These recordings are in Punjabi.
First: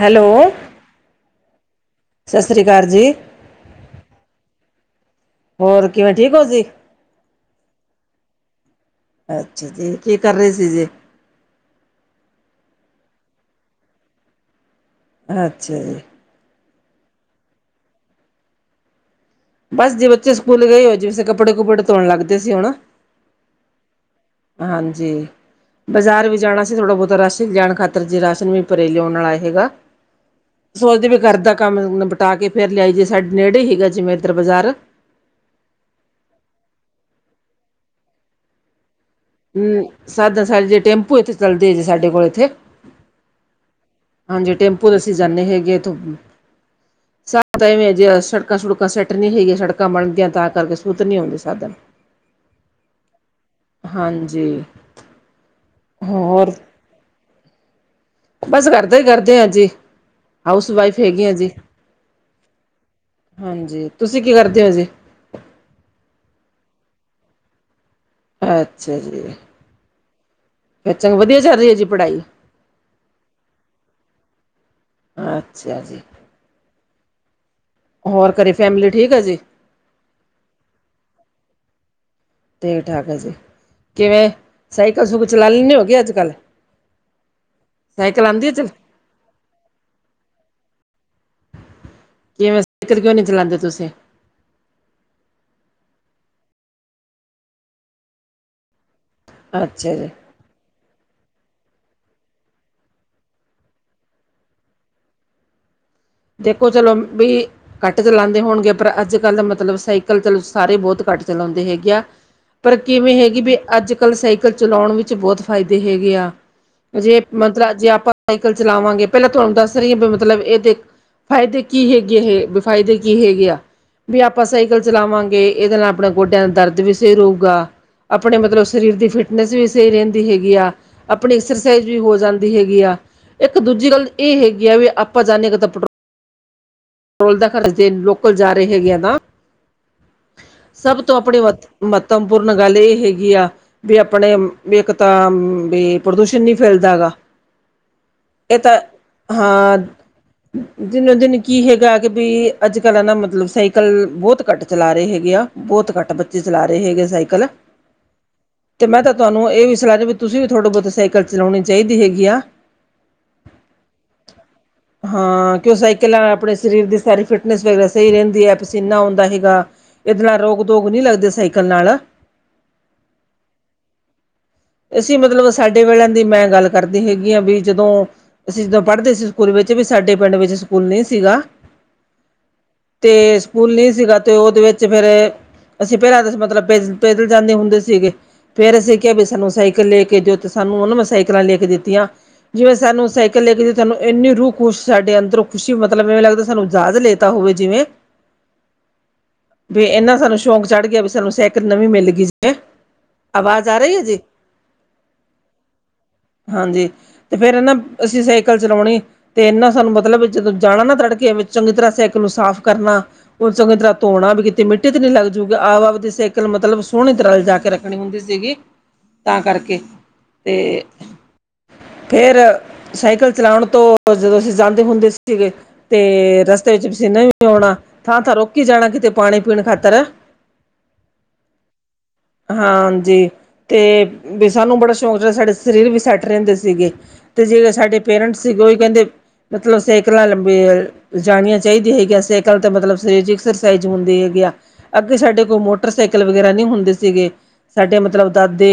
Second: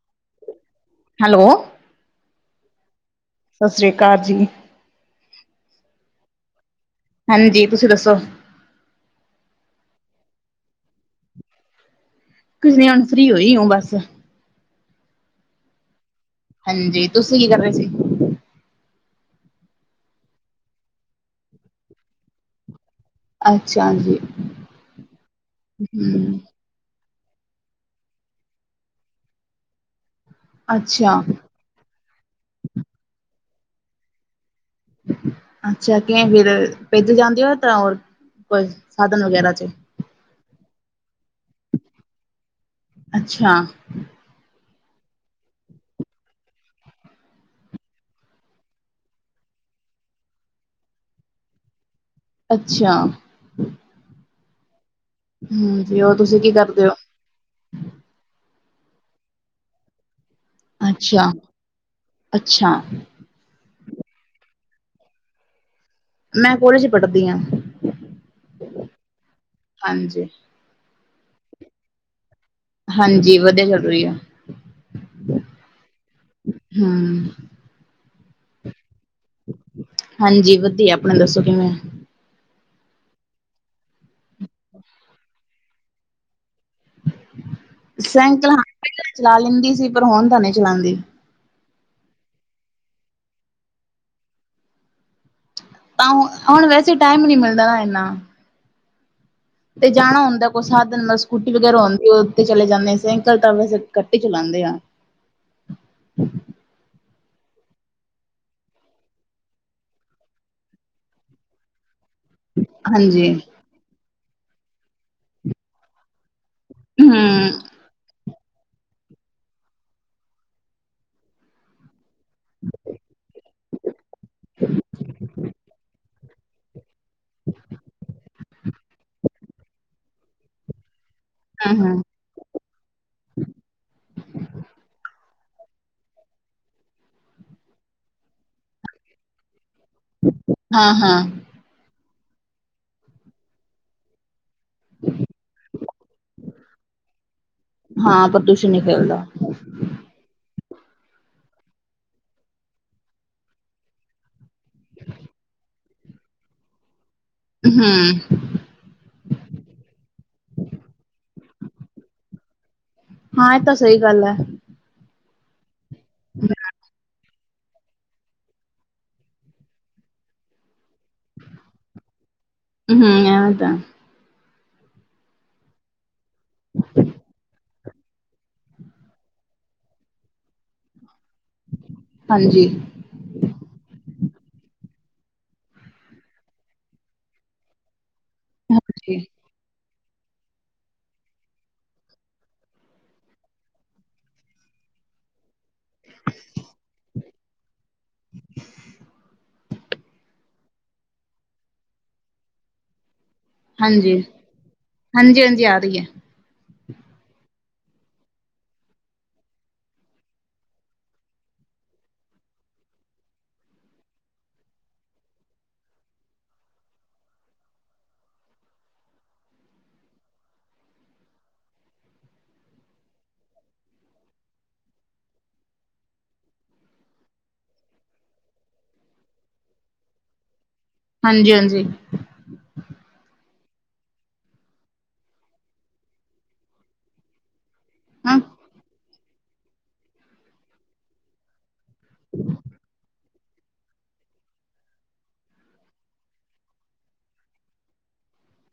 ਹੈਲੋ। ਹੈਲੋਂ। ਸਸਰੀਕਾਰ ਜੀ। ਸਾਸਰੀਕਾਲ ਜੀ। ਹੋਰ ਕਿਵੇਂ ਠੀਕ ਓ ਜੀ? ਹਾਂ ਜੀ, ਤੁਸੀ ਦੱਸੋ? ਅੱਛਾ ਜੀ, ਕੀ ਕਰ ਰਏ ਸੀ ਜੀ? ਕੁਝ ਨੀ, ਹੁਣ ਫਰੀ ਹੋਈ ਹੂ ਬੱਸ। ਆਛਿਆ ਜੀ! ਹਾਂਜੀ, ਤੁਸੀ ਕੀ ਕਰ ਰਏ ਸੀ? ਬਸ ਜੀ ਬੱਚੇ ਸਕੂਲ ਗਏ ਐ ਜੀ ਬਸ ਕੱਪੜੇ- ਕੁੱਪੜੇ ਧੋਣ ਲਗਦੇ ਸੀ ਹੁਣ। ਅੱਛਿਆਂ ਜੀ! ਹਾਂਜੀ ਬਾਜ਼ਾਰ ਵੀ ਹੂੰ ਜਾਣਾ ਸੀ ਥੋੜਾ- ਬੋਤਾ ਰਾਸ਼ਨ ਜਾਣ ਖਾਤਰ ਜੀ ਰਾਸ਼ਨ ਵੀ ਘਰੇ ਲਿਉਣ ਆਲਾ ਹੈਗਾ। ਸੋਚਦੀ ਅੱਛਾ ਵੀ ਕਰਦਾ ਕੰਮ ਨਬਟਾ ਕੇ ਫੇਰ ਲਿਆਈ ਜੇ ਸਾਡੇ ਨੇੜੇ ਸੀਗਾਂ ਜਿਵੇਂ ਇੱਧਰ ਬਜ਼ਾਰ। ਅੱਛਿਆ, ਕਿਵੇਂ ਫਿਰ ਪੈਦਅ ਜਾਂਦੀ ਓ ਤਾਂ ਓ ਸਾਧਨ ਵਗੈਰਾ ਹਮ, ਸਾਦਾ ਸਾਡੇ ਜੇ ਟੇਂਪੂ ਇੱਥੇ ਚਲਦੇ ਜੇ ਸਾਡੇ ਕੋਲ ਇੱਥੇ ਅੱਛਿਆਂ! ਹਾਂਜੀ, ਟੇਂਪੂ ਤੇ ਅਸੀਂ ਜਾਣੇ ਹੈਗੇ ਆ ਇੱਥੋਂ ਸਾਡੇ ਤਾ ਇਵੈਂ ਜੀ ਜੇ ਸੜਕਾਂ- ਸੁੜਕਾਂ ਸੈਟ ਨੀਂ ਸੀਗੀਆਂ ਸੜਕਾਂ ਬਣਗਾਈਆ ਤਾਂ ਕਰਕੇ ਸੂਤ ਨੀ ਆਉਂਦੇ ਸਾਧਨ। [inaudible] ਅੱਛਿਆਂ। ਹਾਂਜੀ। ਹਮਜੀ, ਔ ਤੁਸੀ ਹੋਰ ਕੀ ਕਰਦੇ ਓ? ਬੱਸ ਗਰਦਾਈ ਕਰਦੇ ਆਂ ਜੀ, ਹਾਊਸ ਵਾਈਫ ਅੱਛਾ ਹੇਗੇਆਂ ਜੀ। ਅੱਛਾ ਹਾਂਜੀ, ਤੁਸੀ ਕੀ ਕਰਦੇ ਓ ਜੀ? ਮੈਂ ਕੋਲਿਜ ਪੜ੍ਹਦੀ ਆ ਅੱਛਾ ਜੀ, ਚਲੋ ਵਧੀਆਂ ਚੱਲ ਰਹੀ ਏ ਜੀ ਪੜ੍ਹਾਈ ਹਾਂਜੀ, ਵਧੀਆਂ ਚਲ ਰਹੀ ਆ ਅੱਛਾ ਜੀ ਹਮ ਹੋਰ ਘਰੇ ਫੈਮਿਲੀ ਠੀਕ ਐ ਜੀ ਹਾਂਜੀ ਵਧੀਆਂ ਆਪਣੇ ਦੱਸੋਂ ਕਿਵੇਂ ਠੀਕ-ਠਾਕ ਆ ਜੀ, ਕਿਵੇਂ ਸਾਈਕਲ-ਸੁੂਕਲ ਚਲਾ ਲੈਂਣੇ ਓ ਕੇ ਅੱਜ-ਕੱਲ੍ਹ ' [inaudible] ਸੈਂਕਲ ਹਾਂ ਪਹਿਲਾਂ ਚਲਾ ਲੈਂਦੀ ਸੀ, ਪਰ ਹੁਣ ਤਾਂ ਨਹੀਂ ਚਲਾਂਦੀ ਕਿਵੇਂ, ਸਾਈਕਲ ਕਿਉਂ ਨੀ ਚਲਾਂਦੇ ਤੁਸੀਂ ਤਾਂ, ਹੁਣ ਵੈਸੇ ਟਾਈਮ ਨੀ ਮਿਲਦਾ ਨਾ ਇੰਨਾ ਤੇ ਅੱਛਾ ਜੀ ਜਾਣਾ ਹੁੰਦਾ ਕੋਈ ਸਾਧਨ ਮਤਲਬ ਸਕੂਟੀ ਵਗੈਰਾ ਹੁੰਦੀ ਉਹ ਉੱਤੇ ਚਲੇ ਜਾਣੇ ਆ ਸਾਈਕਲ ਤਾਂ ਵੈਸੇ ਘੱਟ ਈ ਚਲਾਂਦੇ ਆ ਦੇਖੋਂ ਚਲੋ ਵੀ ਘੱਟ ਚਲਾਉਂਦੇ ਹੋਣਗੇ ਪਰ ਅੱਜ-ਕੱਲ੍ਹ ਮਤਲਬ ਸਾਈਕਲ ਚੱਲ ਸਾਰੇ ਬਹੁਤ ਘੱਟ ਚਲਾਉਂਦੇ ਹੈਗੇ ਆ ਪਰ ਕਿਵੇਂ ਹਾਂਜੀ ਹੈਗੀ ਵੀ ਅੱਜ-ਕੱਲ੍ਹ ਸਾਈਕਲ ਚਲਾਉਣ ਵਿੱਚ ਬਹੁਤ ਫ਼ਾਇਦੇ ਹੈਗੇ ਆ ਹੂੰ ਜੇ ਮਤਲਬ ਜੇ ਆਪਾਂ ਸਾਈਕਲ ਚਲਾਵਾਂਗੇ ਪਹਿਲਾਂ ਤੁਹਾਨੂੰ ਦੱਸ ਰਹੀ ਆ ਵੀ ਮਤਲਬ ਇਹ ਦੇ ਫ਼ਾਇਦੇ ਕੀ ਹੈਗੇ, ਇਹ ਬ ਫ਼ਾਇਦੇ ਕੀ ਹੈਗੇ ਆ ਵੀ ਆਪਾਂ ਸਾਈਕਲ ਚਲਾਵਾਂਗੇ ਇਹਦੇ ਨਾਲ਼ ਆਪਣਾ ਗੋਡਿਆਂ ਦਾ ਦਰਦ ਵੀ ਸਹੀ ਰਹੂਗਾ, ਆਪਣੇ ਮਤਲਬ ਸਰੀਰ ਦੀ ਫਿਟਨੈਸ ਵੀ ਸਹੀ ਰਹਿੰਦੀ ਹੈਗੀ ਆ ਆਪਣੀ ਹਾਂ ਐਕਸਰਸਾਈਜ਼ ਵੀ ਹੋ ਜਾਂਦੀ ਹੈਗੀ ਆ ਇੱਕ ਦੂਜੀ ਗੱਲ ਇਹ ਹੈਗੀ ਆ, ਵੀ ਆਪਾਂ ਜਾਣੇ ਕਿ ਤਾਂ ਪੈਟ ਪੈਟਰੋਲ ਦਾ ਖ਼ਰਚੇ ਲੋਕਲ ਜਾ ਰਹੇ ਹੈਗੇ ਆ ਤਾਂ ' [inaudible] ਸਭ ਤੋਂ ਆਪਣੇ ਮਹੱਤਵ ਮਹੱਤਵਪੂਰਨ ਗੱਲ ਇਹ ਹੈਗੀ ਆ ਵੀ ਆਪਣੇ ਵੀ ਇੱਕ ਤਾਂ ਵੀ, ਪ੍ਰਦੂਸ਼ਣ ਨ੍ਹੀਂ ਫੈਲਦਾ ਗਾ, ਹਾਂ ਇਹ ਪ੍ਰਦੂਸ਼ਣ ਤਾਂ ਨਹੀਂ ਫੈਲਦਾ ਹਾਂ ਦਿਨੋ-ਦਿਨ ਕੀ ਹੈਗਾ ਕਿ ਬਈ ਅੱਜ-ਕੱਲ੍ਹ ਆ ਨਾ ਮਤਲਬ ਸਾਈਕਲ, ਬਹੁਤ ਘੱਟ ਚੱਲਾ ਰਹੇ ਹੈਗੇ ਆ, ਬਹੁਤ ਘੱਟ ਬੱਚੇ ਚੱਲਾ ਰਹੇ ਹੈਗੇ ਆ ਸਾਈਕਲ ਹਮ। ਤੇ ਮੈਂ ਤਾਂ ਤੁਹਾਨੂੰ ਇਹ ਵੀ ਸਲਾਹ ਦ ਵੀ ਤੁਸੀਂ ਵੀ ਥੋੜ੍ਹੇ ਬਹੁਤ ਸਾਈਕਲ ਚਲਾਉਣੀ ਚਾਹੀਦੀ ਹੈਗੀ ਆ ਹਾਂ, ਇਹ ਤਾਂ ਸਹੀ ਗੱਲ ਐ ਹਾਂ, ਕਿ ਉਹ ਸਾਈਕਲਾਂ ਨਾਲ਼ ਸਰੀਰ ਦੀ ਫਿਟਨੈਸ ਵਗੈਰਾ ਸਹੀ ਰਹਿੰਦੀ ਐ ਪਸੀਨਾ ਆਉਂਦਾ ਹੈਗਾ ਇਹਦੇ ਨਾਲ਼ ਰੋਗ-ਧੋਗ ਨੀ ਲੱਗਦੇ ਸਾਈਕਲ ਨਾਲ਼ ਹੂੰ ਐਵੇਂ ਤਾਂ ਅਸੀਂ ਮਤਲਬ ਸਾਡੇ ਵੇਲਿਆਂ ਦੀ ਮੈਂ ਗੱਲ ਕਰਦੀ ਹੈਗੀ ਆ ਵੀ ਜਦੋਂ, ਅਸੀਂ ਜਦੋਂ ਪੜ੍ਹਦੇ ਸੀ ਸਕੂਲ ਵਿੱਚ ਵੀ ਸਾਡੇ ਪਿੰਡ ਵਿੱਚ ਸਕੂਲ ਨਹੀਂ ਸੀਗਾ ਹਾਂਜੀ। ਤੇ ਸਕੂਲ ਨੀਂ ਸੀਗਾ ਤੇ ਉਹਦੇ ਵਿੱਚ ਫੇ਼ਰ, ਅਸੀਂ ਭੇਰਾਂ ਦੇ ਮਤਲਬ ਪ ਪੈਦਲ ਜਾਂਦੇ ਹੁੰਦੇ ਸੀਗੇ ਫ਼ੇਰ ਅਸੀਂ ਕਿਹਾ ਹਾਂਜੀ ਵੀ ਸਾਨੂੰ ਸਾਈਕਲ ਲੈ ਕੇ ਦਿਉ ਤੇ ਸਾਨੂੰ ਉਹਨਾਂ ਮੈਂ ਸਾਈਕਲਾਂ ਲੈ ਕੇ ਦਿੱਤੀਆਂ ਜਿਵੇਂ ਸਾਨੂੰ ਸਾਈਕਲ ਲੈ ਕੇ ਤੁਹਾਨੂੰ ਇੰਨੀ ਰੂਹ ਖੁਸ਼ ਸਾਡੇ ਅੰਦਰੋਂ ਖੁਸ਼ੀ ਮਤਲਬ ਮਵੇਂ ਲੱਗਦਾ ਸਾਨੂੰ ਜਾਜ਼ ਲੈਤਾ ਹੋਵੇ ਜਿਵੇਂ ਵੀ ਇਹਨਾਂ ਸਾਨੂੰ ਸ਼ੌਂਕ ਚੜ ਗਿਆ ਵੀ ਸਾਨੂੰ ਸੈਕਲ ਨਵੀਂ ਮਿਲ ਗਈ ਸੀ ਆਵਾਜ਼ ਆ ਹੈ ਜੀ ਹਾਂਜੀ ਹਾਂਜੀ ਹਾਂਜੀ ਆ ਰਹੀ ਹੈ ਹਾਂਜੀ ਤੇ ਫੇ਼ਰ ਹੈ ਨਾ ਅਸੀਂ ਸਾਈਕਲ ਚਲਾਉਣੀ ਤੇ ਇਹਨਾਂ ਸਾਨੂੰ ਮਤਲਬ ਜਦੋਂ ਜਾਣਾ ਨਾ ਤੜਕੇ ਵਿੱਚ ਚੰਗੀ ਤਰ੍ਹਾਂ ਸੈਕਲ ਨੂੰ ਸਾਫ਼ ਕਰਨਾ ਉਹ ਚੰਗੀ ਤਰ੍ਹਾਂ ਧੋਣਾ ਵੀ ਕੀਤੀ ਮਿੱਟੀ ਤੇ ਨਹੀਂ ਲੱਗ ਜੂਗੀ ਆਪ ਆਪਦੀ ਸਾਈਕਲ ਮਤਲਬ ਸੋਹਣੀ ਤਰ੍ਹਾਂ ਜਾ ਕੇ ਰੱਖਣੀ ਹੁੰਦੀ ਸੀਗੀ ਤਾਂ ਕਰਕੇ ਤੇ ਫ਼ੇਰ ਸਾਈਕਲ ਚਲਾਣ ਤੋਂ ਜਦੋਂ ਅਸੀਂ ਜਾਂਦੇ ਹੁੰਦੇ ਸੀਗੇ ਤੇ ਰਸਤੇ ਵਿੱਚ ਪਸੀਨੇ ਨੇ ਵੀ ਆਉਣਾ ਥਾਂ- ਥਾਂ ਰੋਕੀ ਜਾਣਾ ਕਿਤੇ ਪਾਣੀ- ਪੀਣ ਖਾਤਰ ਹਾਂਜੀ, ਹਾਂਜੀ। ਹਾਂਜੀ। ਤੇ ਵੀ ਸਾਨੂੰ ਬੜਾ ਸ਼ੌਂਕ ਜਿਹੜਾ ਸਾਡੇ ਸਰੀਰ ਵੀ ਸੈੱਟ ਰਹਿੰਦੇ ਸੀਗੇ। ਅਤੇ ਜੇ ਸਾਡੇ ਹਾਂ ਪੇਰੈਂਟਸ ਸੀਗੇ ਉਹੀ ਕਹਿੰਦੇ, ਮਤਲਬ ਸਾਈਕਲਾਂ ਲੰਬੀਆਂ ਜਾਣੀਆਂ ਚਾਹੀਦੀ ਹੈਗੀਆ, ਸਾਈਕਲ ਤਾਂ ਮਤਲਬ ਸਰੀਰਕ ਐਕਸਰਸਾਈਜ਼ ਹੁੰਦੀ ਹੈਗੀ ਆ, ਅੱਗੇ ਸਾਡੇ ਕੋਲ ਮੋਟਰਸਾਈਕਲ ਵਗੈਰਾ ਨਹੀਂ ਹੁੰਦੇ ਸੀਗੇ। ਸਾਡੇ ਮਤਲਬ ਦਾਦੇ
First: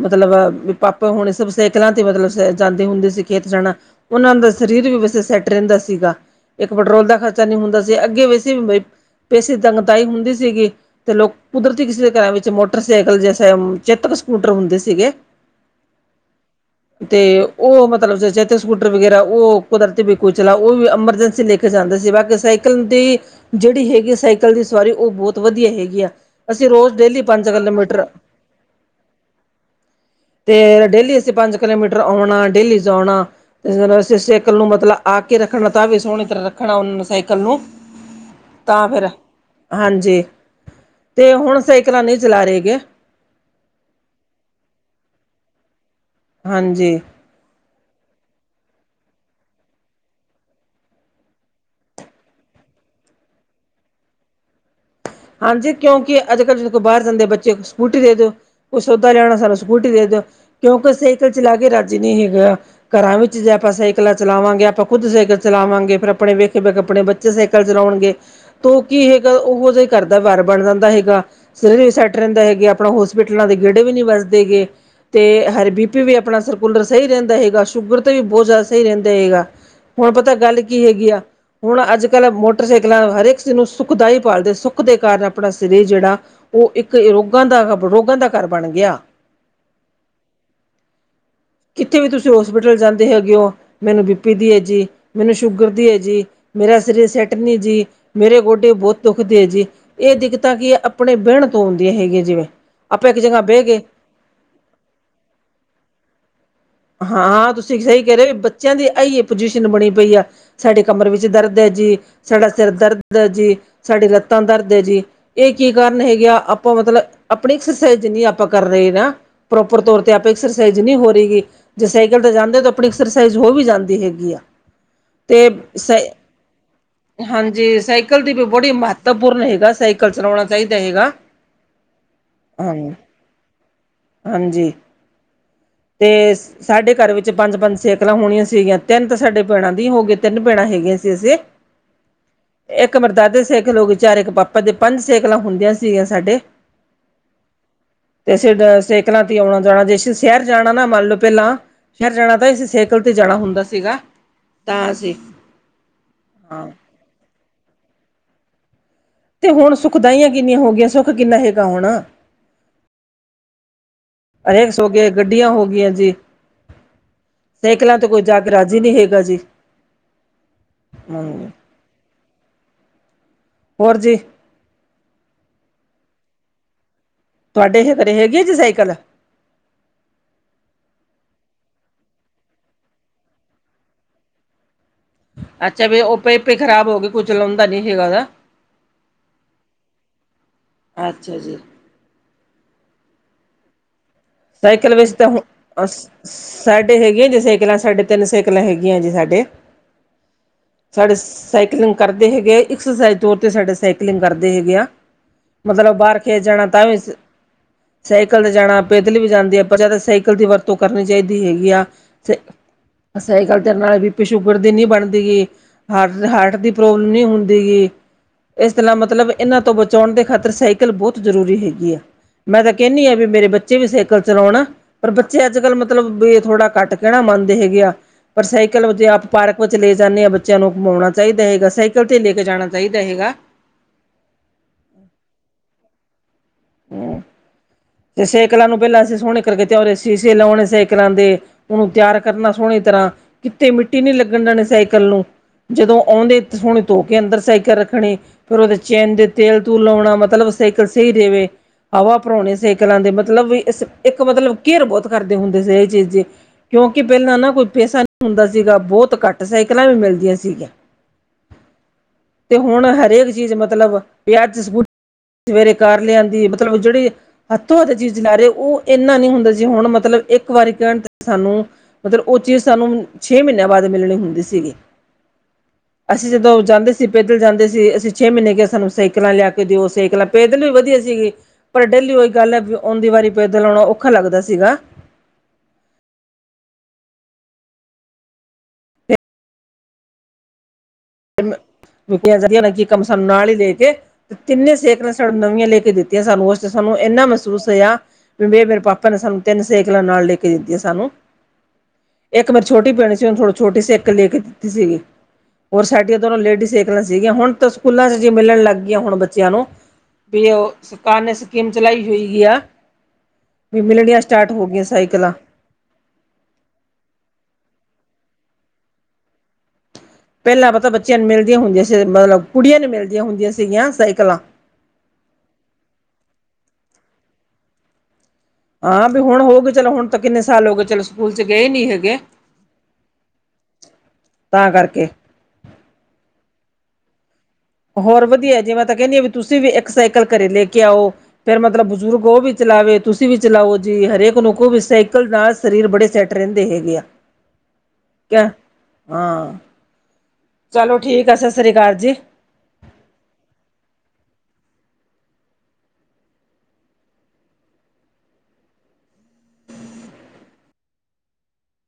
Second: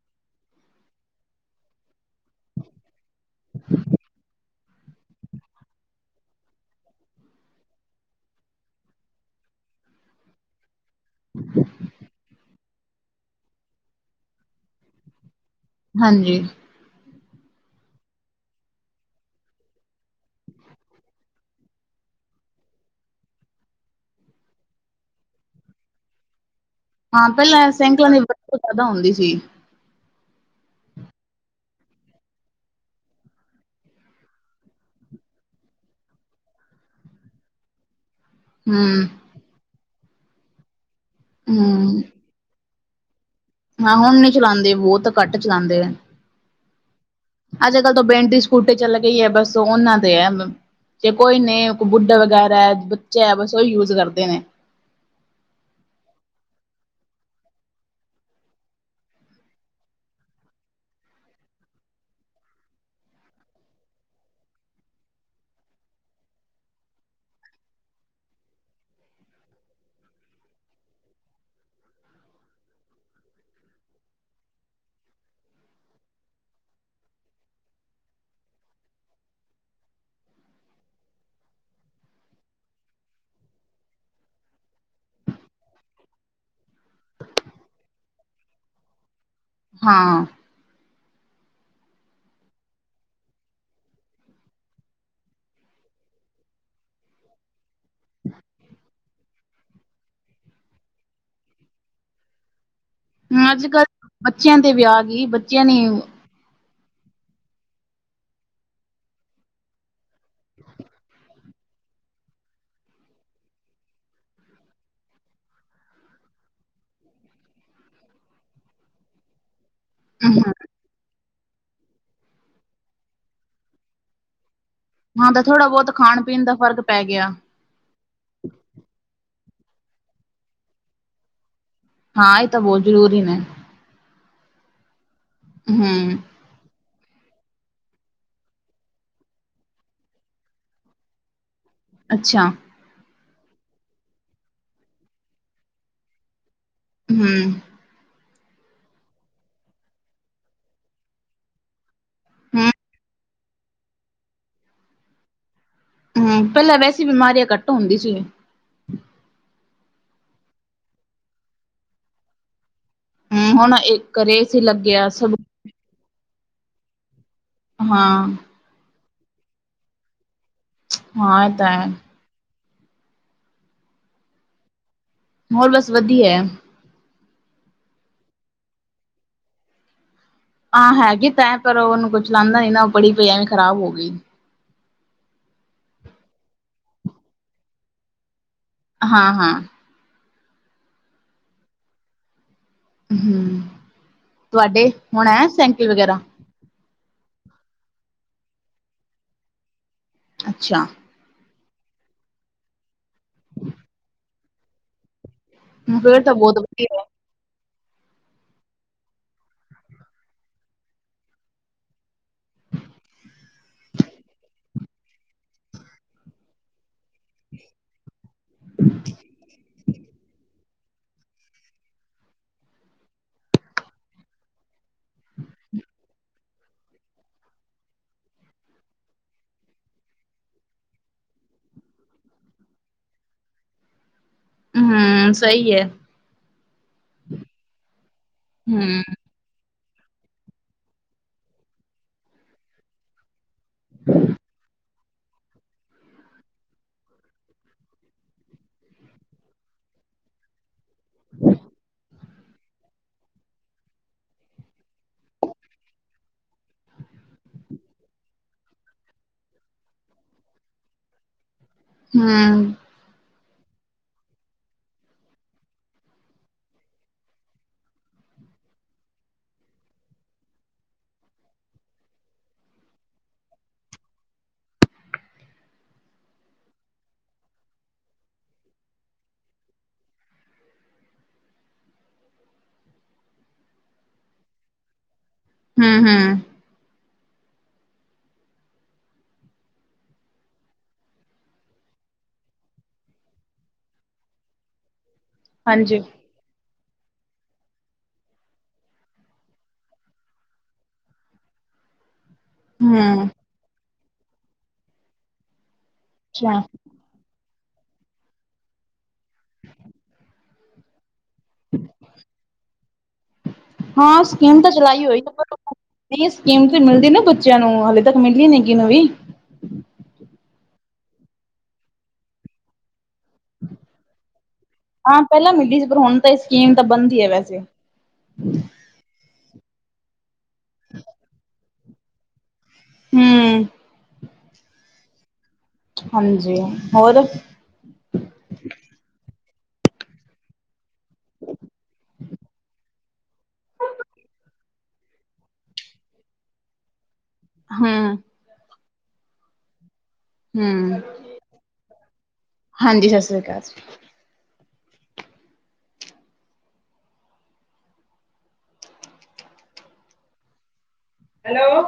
ਮਤਲਬ ਪਾਪਾ ਹੁਣੇ ਸਭ ਸਾਈਕਲਾਂ ਤੇ ਮਤਲਬ ਜਾਂਦੇ ਹੁੰਦੇ ਸੀ ਖੇਤ ਜਾਣਾ ਉਹਨਾਂ ਦਾ ਸਰੀਰ ਵੀ ਵੈਸੇ ਸੈੱਟ ਰਹਿੰਦਾ ਸੀਗਾ [inaudible] ਇੱਕ ਪੈਟਰੋਲ ਦਾ ਖਰਚਾ ਨਹੀਂ ਹੁੰਦਾ ਸੀ ਅੱਗੇ ਵੈਸੇ ਵੀ ਪੈਸੇ ਤੰਗਦਾਈ ਹੁੰਦੀ ਸੀਗੀ ਤੇ ਲੋਕ ਕੁਦਰਤੀ ਕਿਸੇ ਦੇ ਘਰਾਂ ਵਿੱਚ ਮੋ ਮੋਟਰਸਾਈਕਲ ਜਸੇ ਚੇਤਕ ਸਕੂਟਰ ਹੁੰਦੇ ਸੀਗੇ। ਹਾਂਜੀ। [inaudible] ਤੇ ਉਹ ਮਤਲਬ ਚੇਤਕ ਸਕੂਟਰ ਵਗੈਰਾ ਉਹ ਕੁਦਰਤੀ ਵੀ ਕੋਈ ਚਲਾ ਉਹ ਵੀ ਐਮਰਜੈਂਸੀ ਲੈ ਜਾਂਦੇ ਸੀ ਬਾਕੀ ਸਾਈਕਲ ਦੀ ਜਿਹੜੀ ਹੈਗੀ ਸਾਈਕਲ ਦੀ ਸਵਾਰੀ ਉਹ ਬਹੁਤ ਵਧੀਆ ਹੈਗੀ ਆ। ਅਸੀਂ ਰੋਜ਼ ਡੇਲੀ ਹਾਂ ਪੰਜ- ਪਹਿਲਾਂ ਕਿਲੋਮੀਟਰ। ਸਾਈਕਲਾਂ ਦੀ ਵਰਤੋਂ ਜ਼ਿਆਦਾ ਹੁੰਦੀ ਸੀ ਤੇ ਡੇਲੀ ਅਸੀਂ ਪੰਜ ਕਿਲੋਮੀਟਰ ਆਉਣਾ ਡੇਲੀ ਚ ਜਾਣਾ। ਤੇ ਸਾਈਕਲ ਨੂੰ ਮਤਲਬ ਆ ਕੇ ਰੱਖਣਾ ਤਾਂ ਵੀ ਸੋਹਣੀ ਤਰ੍ਹਾਂ ਰੱਖਣਾ ਉਹਨਾਂ ਨੇ ਸਾਈਕਲ ਨੂੰ ਤਾਂ ਹੂੰ ਫਿਰ ਹਾਂਜੀ ਤੇ ਹੁਣ ਸਾਈਕਲਾਂ ਹੂੰ ਨਹੀਂ ਚਲਾ ਰਹੇ ਗੇ। ਹਾਂ ਹੁਣ ਨੀ ਚਲਾਉਂਦੇ ਬਹੁਤ ਘੱਟ ਚਲਾਉਂਦੇ ਐ। ਹਾਂਜੀ। ਅੱਜ- ਕੱਲ੍ਹ ਤੋਂ ਬੈਟਰੀ ਦੀ ਸਕੂਟੀ ਚੱਲ ਗਈ ਹੈ ਬਸ ਉਹਨਾਂ ਦੇ ਹੈ। ਜੇ ਕੋਈ ਨੇਈ ਬੁੱਡਾ ਵਗੈਰਾ ਬੱਚਾ ਹੈ ਬਸ ਉਹੀ ਯੂਜ ਕਰਦੇ ਨੇ। ਹਾਂਜੀ ਕਿਉਂਕਿ ਅੱਜ- ਕੱਲ੍ਹ ਜਦ ਕੋਲ ਬਾਹਰ ਜਾਂਦੇ ਬੱਚੇ ਸਕੂਟੀ ਦੇ ਦਿਓ। ਕੁਈ ਸੌਦਾ ਲਿਆਉਣਾ ਸਾਨੂੰ ਸਕੂਟੀ ਦੇ ਦਿਓ, ਕਿਉਂਕਿ ਸਾਈਕਲ ਚਲਾ ਕੇ ਰਾੱਜੀ ਨਹੀਂ ਹੈਗਾ। ਘਰਾਂ ਵਿੱਚ ਜੇ ਆਪਾਂ ਸਾਈਕਲਾਂ ਚਲਾਵਾਂਗੇ ਆਪਾਂ ਖੁੱਦ ਸਾਈਕਲ ਚਲਾਵਾਂਗੇ ਫੇਰ ਆਪਣੇ ਵੇਖੇ- ਵੇਖ ਆਪਣੇ ਬ ਸਾਈਕਲ ਚਲਾਉਣਗੇ ਤਾਂ ਉਹ ਕੀ ਹੈਗਾ ਉਹੋ ਜਿ ਘਰ ਦਾ ਵਾਰ ਬਣ ਜਾਂਦਾ ਹੈਗਾ ਸਵੇਰੇ ਵੀ ਸੈੱਟ ਰਹਿੰਦਾ ਹੈਗੇ ਆਪਣਾ ਹੋਸਪਿਟਲਾਂ ਦੇ ਗੇੜੇ ਵੀ ਨਹੀਂ ਵਸਜੇਗੇ ਅਤੇ ਹੈਰ ਬੀ ਪੀ ਵੀ ਆਪਣਾ ਸਰਕੂਲਰ ਸਹੀ ਰਹਿੰਦਾ ਹੈਗਾ ਸ਼ੂਗਰ ਤਾਂ ਵੀ ਬਹੁਤ ਜ਼ਿਆਦਾ ਸਹੀ ਰਹਿੰਦਾ ਹੈਗਾ। ਹੁਣ ਪਤਾ ਗੱਲ ਕੀ ਹੈਗੀ ਆ ਹੁਣ ਅੱਜ- ਕੱਲ੍ਹ ਮੋਟਰਸਾਈਕਲਾਂ ਹਰੇਕ ਚੀਜ਼ ਨੂੰ ਸੁੱਖਦਾਈ ਪਾਲਦੇ ਸੁੱਖ ਸੁਖ ਦੇ ਕਾਰਨ ਆਪਣਾ ਸਰੀਰ ਜਿਹੜਾ ਉਹ ਇੱਕ ਰੋਗਾਂ ਦਾ ਰੋਗਾਂ ਦਾ ਘਰ ਬਣ ਗਿਆ। ਹਾਂ। ਕਿੱਥੇ ਵੀ ਤੁਸੀਂ ਹੋਸਪਿਟਲ ਜਾਂਦੇ ਹੈਗੇ ਹੋ ਮੈਨੂੰ ਬੀਪੀ ਦੀ ਹੈ ਜੀ ਮੈਨੂੰ ਸ਼ੂਗਰ ਦੀ ਹੈ ਜੀ। ਮੇਰਾ ਸਰੀਰ ਸੈੱਟ ਨਹੀਂ ਜੀ ਮੇਰੇ ਗੋਡੇ ਬਹੁਤ ਦੁੱਖ ਦੇ ਜੀ ਇਹ ਦਿੱਕਤਾਂ ਕੀ ਆਪਣੇ ਬਹਿਣ ਤੋਂ ਆਉਂਦੀਆਂ ਹੈਗੀਆਂ ਜਿਵੇਂ ਆਪਾਂ ਇੱਕ ਜਗ੍ਹਾ ਬਹਿ ਅੱਜ- ਗਏ ਕੱਲ ਬੱਚਿਆਂ ਤੇ ਵਿਆਹ ਗਈ ਬੱਚਿਆਂ ਨੇ ਹਾਂ ਤੁਸੀਂ ਸਹੀ ਕਹਿ ਰਹੇ ਹੋ ਵੀ ਬੱਚਿਆਂ ਦੀ ਅਈ ਪੁਜੀਸ਼ਨ ਬਣੀ ਪਈ ਆ। ਸਾਡੇ ਕਮਰ ਵਿੱਚ ਦਰਦ ਐ ਜੀ, ਸਾਡਾ ਸਿਰ ਦਰਦ ਆ ਜੀ, ਸਾਡੀ ਲੱਤਾਂ ਦਰਦ ਆ ਜੀ। ਇਹ ਕੀ ਕਾਰਨ ਹੈਗੇ ਆ ਆਪਾਂ ਮਤਲਬ ਆਪਣੀ ਐਕਸਰਸਾਈਜ਼ ਜਿੰਨੀ ਆਪਾਂ ਕਰ ਰਹੇ ਨਾ ਪ੍ਰੋਪਰ ਤੌਰ ਤੇ ਆਪੇ ਐਕਸਰਸਾਈਜ਼ ਨਹੀਂ ਹੋ ਰਹੀਗੀ, ਜੇ ਸਾਈਕਲ ਤੇ ਜਾਂਦੇ ਓ ਆਪਣੀ ਐਕਸਰਸਾਈਜ਼ ਹੋ ਵੀ ਜਾਂਦੀ ਹੈਗੀ ਆ। ਹਾਂ ਤਾਂ ਤੇ ਥੋੜਾ ਬਹੁਤ ਸਾਈਕਲ ਖਾਣ ਪੀਣ ਦਾ ਫ਼ਰਕ ਪੈ ਗਿਆ ਹਾਂਜੀ ਸਾਈ ਸਾਈਕਲ ਦੀ ਬੜੀ ਮਹੱਤਵਪੂਰਨ ਹੈਗਾ ਸਾਈਕਲ ਚਲਾਉਣਾ ਚਾਹੀਦਾ ਹੈਗਾ। ਹਾਂ ਇਹ ਤਾਂ ਬਹੁਤ ਜ਼ਰੂਰੀ ਨੇ। ਹਾਂਜੀ, ਹਮ ਦੇਸ ਸਾਡੇ ਘਰ ਵਿੱਚ ਪੰਜ-ਪੰਜ ਸੇਕਲਾਂ ਹੋਣੀਆਂ ਸੀਗੀਆਂ ਤਿੰਨ ਤਾਂ ਸਾਡੇ ਭੈਣਾਂ ਦੀ ਹੋ ਗਈਆਂ, ਤਿੰਨ ਭੈਣਾਂ ਹੈਗੀਆਂ ਸੀ ਅਸੀਂ [inaudible] ਅੱਛਾ। ਇੱਕ ਮੇਰੇ ਦਾਦੇ ਦੀ ਸਾਈਕਲ ਹੋਗੀ ਚਾਰ ਇੱਕ ਪਾਪਾ ਦੀ ਪੰਜ ਸਾਈਕਲਾਂ ਹੁੰਦੀਆਂ ਸੀਗੀਆਂ ਸਾਡੇ। ਹਮ ਤੇ ਅਸੀ ਸੇਕਲਾਂ ਤੇ ਆਉਣਾ ਜਾਣਾ ਜੇ ਅਸੀ ਸ਼ਹਿਰ ਜਾਣਾ ਨਾ ਮੰਨ ਲਓ ਪਹਿਲਾਂ ਸ਼ਹਿਰ ਜਾਣਾ ਤਾਂ ਅਸੀਂ ਹਮ ਸਾਈਕਲ ਤੇ ਜਾਣਾ ਹੁੰਦਾ ਸੀਗਾ ਤਾਂ ਅਸੀਂ। ਹਮ, ਹਾਂ ਪਹਿਲਾਂ ਵੈਸੇ ਬਿਮਾਰੀਆਂ ਘੱਟ ਹੁੰਦੀ ਸੀ। ਤੇ ਹੁਣ ਸੁਖਦਾਈਆਂ ਕਿੰਨੀਆਂ ਹੋ ਗਈਆਂ ਸੁੱਖ ਕਿੰਨਾ ਹੈਗਾ ਹੋਣਾ। ਹਮ ਹੁਣ ਇੱਕ ਰੇਸ ਹੀ ਅਨੇਕ ਸੌ ਲੱਗਿਆ ਗਏ ਸਭ ਗੱਡੀਆਂ ਹੋ ਗਈਆਂ ਜੀ। ਸਾਈਕਲਾਂ ਤੇ ਕੋਈ ਹਾਂ ਜਾ ਕੇ ਰਾਜ਼ੀ ਨਹੀਂ ਹੈਗਾ ਜੀ। ਹਾਂ ਹੂੰ ਇਹ ਤਾਂ ਹੈ। ਹੋਰ ਜੀ। ਹੋਰ ਬਸ ਵਧੀਆ। ਤੁਹਾਡੇ ਇਹ ਘਰੇ ਹੈਗੇ ਸਾਈਕਲ? ਆਹ ਹੈਗੇ ਤਾਂ ਪਰ ਉਹਨੂੰ ਕੋਈ ਚਲਾਉਂਦਾ ਨੀ ਨਾ ਉਹ ਬੜੀ ਪਈ ਐਵੇਂ ਖਰਾਬ ਹੋ ਗਈ। ਅੱਛਾ, ਵੀ ਉਹ ਪਈ- ਪਈ ਖਰਾਬ ਹੋਗੀ ਕੋਈ ਚਲਾਉਂਦਾ ਨੀ ਹੈਗਾ ਗਾ। ਹਾਂ-ਹਾਂ। ਅੱਛਾ ਜੀ। ਹਮ ਸਾਈਕਲ ਵੈਸੇ ਤਾਂ ਹੁ ਸੀ-ਸੀ ਵਗੈਰਾ ਸਾਡੇ ਹੈਗੀਆਂ ਜੀ ਸਾਈਕਲਾਂ ਸਾਡੇ ਤਿੰਨ ਸਾਈਕਲਾਂ ਹੈਗੀਆਂ ਜੀ ਸਾਡੇ। ਅੱਛਿਆ! ਸਾਡੇ ਸਾਈਕਲਿੰਗ ਕਰਦੇ ਹੈਗੇ, ਐਕਸਰਸਾਈਜ਼ ਤੌਰ ਤੇ ਸਾਡੇ ਸਾਈਕਲਿੰਗ ਕਰਦੇ ਹੈਗੇ ਆ। ਮਤਲਬ ਬਾਹਰ ਫੇਰ ਖੇਤ ਬਹੁਤ ਜਾਣਾ ਤਾਂ ਵੀ ਵਧੀਆ ਸਾਈਕਲ ਤੇ ਜਾਣਾ। ਪੈਦਲ ਵੀ ਜਾਂਦੇ ਆ ਪਰ ਜਿਆਦਾ ਸਾਈਕਲ ਦੀ ਵਰਤੋਂ ਕਰਨੀ ਚਾਹੀਦੀ ਹੈਗੀ ਆ। ਸਾਈਕਲ ਚੱਲ ਨਾਲੇ ਬੀ ਪੀ, ਸ਼ੂਗਰ ਦੀ ਨਹੀਂ ਬਣਦੀ ਗਈ ਹਾਰਟ-ਹਾਰਟ ਦੀ ਪ੍ਰੋਬਲਮ ਨਹੀਂ ਹੁੰਦੀ ਗੀ। ਇਸ ਤਰ੍ਹਾਂ ਮਤਲਬ ਇਹਨਾਂ ਤੋਂ ਬਚਾਉਣ ਦੇ ਖਾਤਰ ਸਾ ਬਹੁਤ ਜ਼ਰੂਰੀ ਹੈਗੀ ਆ ਮੈਂ ਤਾਂ ਕਹਿਨੀ ਹਾਂ ਵੀ ਮੇਰੇ ਬੱ ਬੱਚੇ ਵੀ ਸਾਈਕਲ ਚਲਾਉਣਾ ਪਰ ਬੱਚੇ ਅੱਜ-ਕੱਲ੍ਹ ਮਤਲਬ ਕਿ ਥੋੜਾ ਕੱਟ ਕਹਿਣਾ ਮੰਨਦੇ ਹੈਗੇ ਆ। ਪਰ ਸਾਈਕਲ ਜੇ ਆਪ ਪਾਰਕ ਵਿੱਚ ਲੈ ਜਾਂਦੇ ਹਾਂ ਬੱਚਿਆਂ ਨੂੰ ਘੁੰਮਾਉਣਾ ਚਾਹੀਦਾ ਹੈਗਾ, ਸਾਈਕਲ ਤੇ ਲੈ ਕੇ ਜਾਣਾ ਚਾਹੀਦਾ ਹੈਗਾ। ਹਮ, ਸਹੀ ਏ। ਤੇ ਸੇਕਲਾਂ ਨੂੰ ਪਹਿਲਾਂ ਅਸੀਂ ਸੋਹਣੇ ਫਿਰ ਕੀਜੋਰੇ ਸ਼ੀਸ਼ੇ ਲਾਉਣੇ ਸਾਈਕਲਾ ਦੇ ਉਹਨੂੰ ਤਿਆਰ ਕਰਨਾ ਸੋਹਣੀ ਤਰ੍ਹਾਂ। ਕਿਤੇ ਮਿੱਟੀ ਨਹੀਂ ਲੱਗਣ ਦੇਣੀ ਸਾਈਕਲ ਨੂੰ ਜਦੋਂ ਆਉਦੇ ਸੋਹਣੇ ਧੋ ਕੇ ਅੰਦਰ ਸਾਈਕਲ ਰੱਖਣੇ। ਫਿਰ ਉਹਦੇ ਚੈਨ ਦੇ ਤੇਲ-ਤੂਲ ਲਾਉਣਾ ਮਤਲਬ ਸਾਈਕਲ ਸਹੀ ਰਵੇ। ਹਵਾ ਭਰਾਉਣੇ ਸਾਈਕਲਾਂ ਦੇ ਮਤਲਬ, ਇਸ ਇੱਕ ਮਤਲਬ ਕੇਅਰ ਬਹੁਤ ਕਰਦੇ ਹੁੰਦੇ ਸੀ, ਇਹ ਚੀਜ਼ ਦੀ। ਕਿਉਂਕਿ ਪਹਿਲਾਂ ਨਾ ਕੋਈ ਪੈਸਾ ਨਹੀਂ ਹੁੰਦਾ ਸੀਗਾ, ਬਹੁਤ ਘੱਟ ਸਾਈਕਲਾਂ ਵੀ ਮਿਲਦੀਆਂ ਸੀਗੀਆਂ। [inaudible] ਤੇ ਹੂੰ-ਹੂੰ-ਹੂੰ-ਹੂੰ ਹੁਣ ਹਰੇਕ ਚੀਜ਼ ਮਤਲਬ, ਵਿਆਹ 'ਚ ਸਕੂ, ਸਵੇਰੇ ਕਾਰ ਲਿਆਂਂਦੀ। ਮਤਲਬ ਜਿਹੜੀ ਹੱਥੋਂ ਹੱਥ ਚੀਜ਼ ਲ ਰਹੇ, ਉਹ ਇੰਨਾ ਨੀ ਹੁੰਦਾ ਜੇ ਹੁਣ ਮਤਲਬ, ਇੱਕ ਵਾਰੀ ਕਹਿਣ ਤੇ ਸਾਨੂੰ ਮਤਲਬ ਉਹ ਚੀਜ਼ ਸਾਨੂੰ, ਛੇ ਮਹੀਨਿਆਂ ਬਾਅਦ ਮਿਲਣੀ ਹੁੰਦੀ ਸੀਗੀ। ਅਸੀਂ ਜਦੋਂ ਜਾਂਦੇ ਸੀ, ਪੈਦਲ ਜਾਂਦੇ ਸੀ।, ਅਸੀਂ ਛੇ ਮਹੀਨੇ ਕਿਹਾ, ਸਾਨੂੰ ਸਾਈਕਲਾਂ ਲਿਆ ਕੇ ਦਿਓ, ਸਾਈਕਲਾਂ। ਪੈਦਲ ਵੀ ਵਧੀਆ ਸੀਗੀ, ਪਰ ਡੇਲੀ ਉਹੀ ਗੱਲ ਏ ਵੀ, ਆਉਂਦੀ ਵਾਰੀ ਪੈਦਲ ਆਉਣਾ, ਔਖਾ ਲੱਗਦਾ ਸੀਗਾ। ਹਮ- ਹਮ। ਕੀਆਂ ਜਾਂਦੀਆਂ ਕਮਸਮ ਨਾਲ ਹੀ ਲੈ ਕੇ, ਤਿੰਨੇ ਸੇਕਲਾ ਨਵੀਆਂ ਲੈ ਕੇ ਹਾਂਜੀ ਹੂੰ ਦਿੱਤੀਆਂ ਸਾਨੂੰ, ਉਹ ਸਾਨੂੰ ਇੰਨਾ ਮਹਿਸੂਸ ਹੋਇਆ, ਵੀ ਮੇਰੇ ਪਾਪਾ ਨੇ ਸਾਨੂੰ ਤਿੰਨ ਸੇਕਲਾਂ ਨਾਲ ਲੈ ਕੇ ਦਿੱਤੀਆਂ ਸਾਨੂੰ। ਇੱਕ ਮੇਰੀ ਛੋਟੀ ਭੈਣੀ ਸੀ, ਉਹਨੂੰ ਥੋੜ ਛੋਟੀ ਸਾਇਕਲ ਲੈ ਕੇ ਦਿੱਤੀ ਸੀਗੀ। ਔਰ ਸਾਡੀਆਂ ਦਨੋਂ ਅੱਛਾ ਲੇਡੀਜ਼ ਸਾਈਕਲਾਂ ਸੀਗੀਆਂ, ਹੁਣ ਤਾਂ ਸਕੂਲਾਂ 'ਚ ਮਿਲਣ ਲੱਗ ਗਈਆਂ, ਹੁਣ ਬ ਬੱਚਿਆਂ ਨੂੰ, ਵੀ ਉਹ ਸਰਕਾਰ ਨੇ ਸਕੀਮ ਚਲਾਈ ਹੋਏਗੀ ਆ, ਵੀ ਮਿਲਣੀਆਂ ਸਟਾਰਟ ਹੋ ਗਈਆਂ ਸਾਈਕਲਾਂ ਇਹ ਸਕੀਮ ਤੇ ਮਿਲਦੀ ਨਾ ਬੱਚਿਆਂ ਨੂੰ, ਹਾਲੇ ਤੱਕ ਮਿਲੀ ਨੀਗੀ ਕਿਸੇ ਨੂੰ ਵੀ। ਪਹਿਲਾਂ ਪਤਾ ਬੱਚਿਆਂ ਨੂੰ ਮਿਲਦੀਆਂ ਹੁੰਦੀਆਂ ਸੀ। ਮਤਲਬ ਕੁੜੀਆਂ ਨੂੰ ਮਿਲਦੀਆਂ ਹੁੰਦੀਆਂ ਸੀਗੀਆਂ, ਸਾਈਕਲਾਂ। ਹਾਂ ਪਹਿਲਾਂ ਮਿਲੀ ਸੀ। ਪਰ ਹੁਣ ਤਾਂ ਸਕੀਮ ਤਾਂ ਬੰਦ ਹੀ ਹੈ ਵੈਸੇ। ਹਾਂ ਵੀ ਹੁਣ ਹੋ ਗਏ ਚਲੋ, ਹੁਣ ਤਾਂ ਕਿੰਨੇ ਸਾਲ ਹੋ ਗਏ ਚਲੋ ਸਕੂਲ ਚ ਗਏ ਨੀ ਹੈਗੇ। ਹਮ। ਤਾਂ ਕਰਕੇ। ਹਾਂਜੀ, ਹੋਰ। ਹੋਰ ਵਧੀਆ, ਜਿਵੇਂ ਤਾਂ ਕਹਿੰਦੀ ਆ ਵੀ ਤੁਸੀਂ ਵੀ ਇੱਕ ਸਾਈਕਲ ਘਰੇ ਲੈ ਕੇ ਆਓ। ਫੇਰ ਮਤਲਬ ਬਜ਼ੁਰਗ ਉਹ ਵੀ ਚਲਾਵੇ। ਤੁਸੀਂ ਵੀ ਚਲਾਓ ਜੀ। ਹਰੇਕ ਨੂੰ ਕਹੋ ਸਾਈਕਲ ਨਾਲ ਸਰੀਰ ਬੜੇ ਸੈੱਟ ਰਹਿੰਦੇ ਹੈਗੇ ਆ। ਹਮ। ਹਾਂ, ਚਲੋ ਹੂੰ-ਹੂੰ ਠੀਕ ਹੈ, ਸਤਿ ਸ਼੍ਰੀ ਅਕਾਲ ਜੀ। ਹਾਜੀ, ਸਤਿ ਸ਼੍ਰੀ ਅਕਾਲ ਜੀ। ਹੈਲੋ।